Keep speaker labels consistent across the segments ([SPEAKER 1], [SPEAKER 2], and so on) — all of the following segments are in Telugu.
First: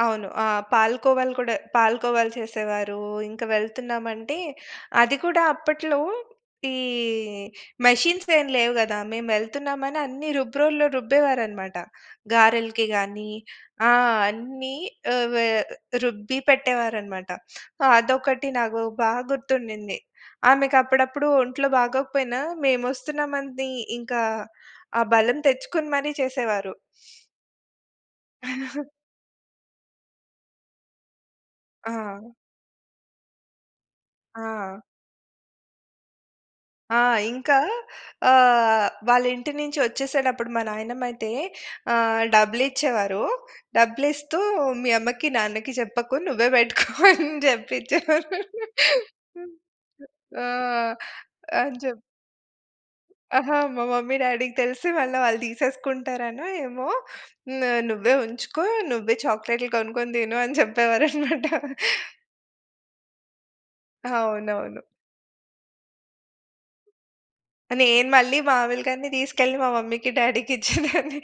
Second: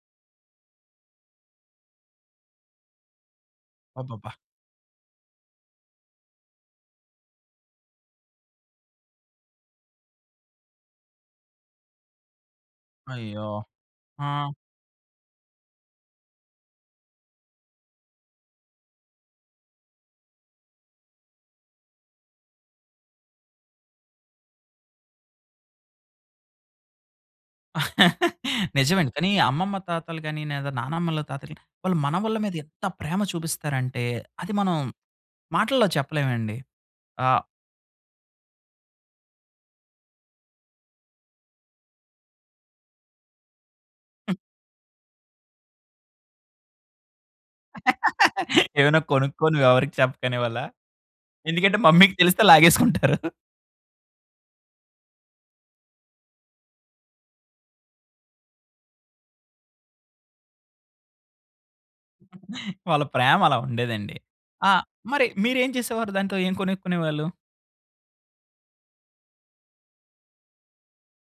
[SPEAKER 1] అవును. ఆ! పాలు కోవలు కూడా పాలు కోవలు చేసేవారు, ఇంకా
[SPEAKER 2] అబ్బబ్బా!
[SPEAKER 1] వెళ్తున్నామంటే అది కూడా అప్పట్లో, ఈ మెషిన్స్ ఏం లేవు గదా! మేము వెళ్తున్నామని అన్ని రుబ్రోల్లో రుబ్బేవారన్నమాట. గారెలకి గానీ,
[SPEAKER 2] అయ్యో!
[SPEAKER 1] ఆ!
[SPEAKER 2] హా!
[SPEAKER 1] అన్ని ఆహ్, వే రుబ్బి పెట్టేవారన్నమాట. అదొకటి నాకు బా గుర్తుండింది. ఆమెకప్పుడప్పుడు ఒంట్లో బాగోకపోయినా మేమొస్తున్నా మని ఇంకా ఆ బలం తెచ్చుకొని మరీ చేసేవారు.
[SPEAKER 2] నిజమేండి. కానీ అమ్మమ్మ, తాతలు గాని, నేదా నాన్నమ్మ, తాతలు వాళ్ళు
[SPEAKER 1] ఆ!
[SPEAKER 2] మనవళ్ళ మీద ఎంత ప్రేమ చూపిస్తారంటే అది మనం
[SPEAKER 1] ఆ!
[SPEAKER 2] మాటల్లో చెప్పలేమండి.
[SPEAKER 1] ఆ!
[SPEAKER 2] ఆహ్
[SPEAKER 1] ఇంక ఆహ్, వాళ్ళింటి నుంచి ఒచ్చేసేటప్పుడు మా నాయనమ్మయితే ఆహ్, డబ్బులిచ్చేవారు. డబ్బులిస్తూ "మీ అమ్మకి, నాన్నకి చెప్పకు నువ్వే బెట్టుకో" అనే జెప్పిచ్చేవారు.
[SPEAKER 2] "ఏమైనా కొనుక్కోని నువ్వెవరికీ చెప్పకు"
[SPEAKER 1] ఆహ్, ఆ!
[SPEAKER 2] అనేవాళ్ళ? ఎందుకంటే
[SPEAKER 1] అని చెప్
[SPEAKER 2] మమ్మీకి తెలిస్తే లాగేసుకుంటారు.
[SPEAKER 1] అహా! మా మమ్మీ, డ్యాడీకి తెలిస్తే మళ్ళా వాళ్ళు తీసేసుకుంటారనో, ఏమో హ్మ్. "నువ్వే ఉంచుకో. నువ్వే చాక్లేట్లు కొనుక్కొని దిను" అని జెప్పేవారన్నమాట.
[SPEAKER 2] వాళ్ళ ప్రేమ అలా ఉండేదండి. ఆ!
[SPEAKER 1] అవునవును.
[SPEAKER 2] మరి మీరేం చేసేవారు దాంతో ఏం కొనుక్కునేవాళ్ళు?
[SPEAKER 1] నేను మళ్ళీ మాములుగా‌నే తీసుకెళ్ళి మా మమ్మీకి, డ్యాడీకి ఇచ్చేదాన్ని.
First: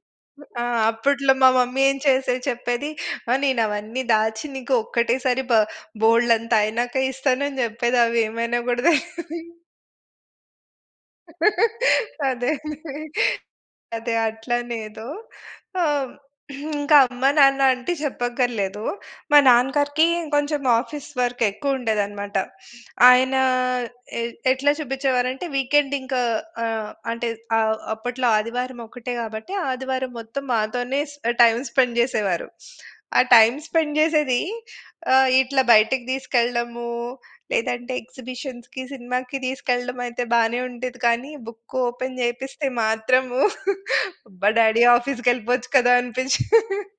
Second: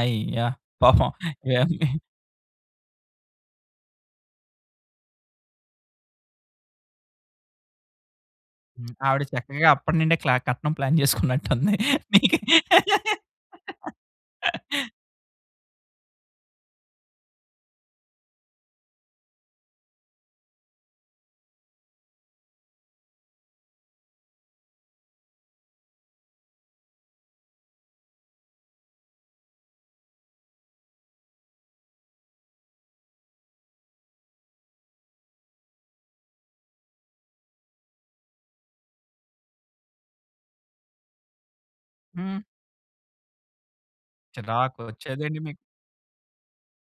[SPEAKER 2] అయ్యో!
[SPEAKER 1] ఆ!
[SPEAKER 2] పాపం
[SPEAKER 1] అప్పట్లో మా
[SPEAKER 2] యాహ్!
[SPEAKER 1] మమ్మీ
[SPEAKER 2] మీ
[SPEAKER 1] ఏం చేసేది చెప్పేది, "ఆ నేనవన్నీ దాచి నీకు ఒక్కటే సారి బ బోలెడంత అయినాక ఇస్తాను" అని జెప్పేది అవేమైనా‌యోకూడ
[SPEAKER 2] హ్మ్. ఆవిడ
[SPEAKER 1] తెలదీ.
[SPEAKER 2] చక్కగా అప్పట్నీండే క్ల కట్నం ప్లాన్ చేసుకున్నట్టుంది. నీకే.
[SPEAKER 1] అదే! అదే! అదే! అట్లానేదో. ఆహ్, ఇంకమ్మ నాన్న అంటే చెప్పక్కర్లేదు. మా నాన్న గారికి ఇంకొంచెం ఆఫీస్ వర్క్ ఎక్కువుండేదన్నమాట. ఆయన ఏ ఎట్లా చూపించేవారంటే వీకెండింకా ఆహ్, అంటే ఆహ్, అప్పట్లో ఆదివారమొక్కటే కాబట్టి, ఆదివారం మొత్తం మాతోనేస్ ఆ టైమ్ స్పెండ్ జేసేవారు. ఆ టైమ్ స్పెండ్ జేసేది ఆహ్, ఇట్లా బయటికి తీసుకెళ్ళడము, లేదంటే ఎక్సిబిషన్‌కి, సినిమాకి తీసుకెళ్ళడమయితే బానే ఉండేది కానీ బుక్ ఓపెన్
[SPEAKER 2] హ్మ్.
[SPEAKER 1] చేయిపిస్తే మాత్రము అబ్బా!
[SPEAKER 2] చిరాకు
[SPEAKER 1] డ్యాడీ
[SPEAKER 2] ఒచ్చేదండి మీకు?
[SPEAKER 1] ఆఫీస్‌కేళ్ళిపోవచ్చు కదా! అనిపించేది.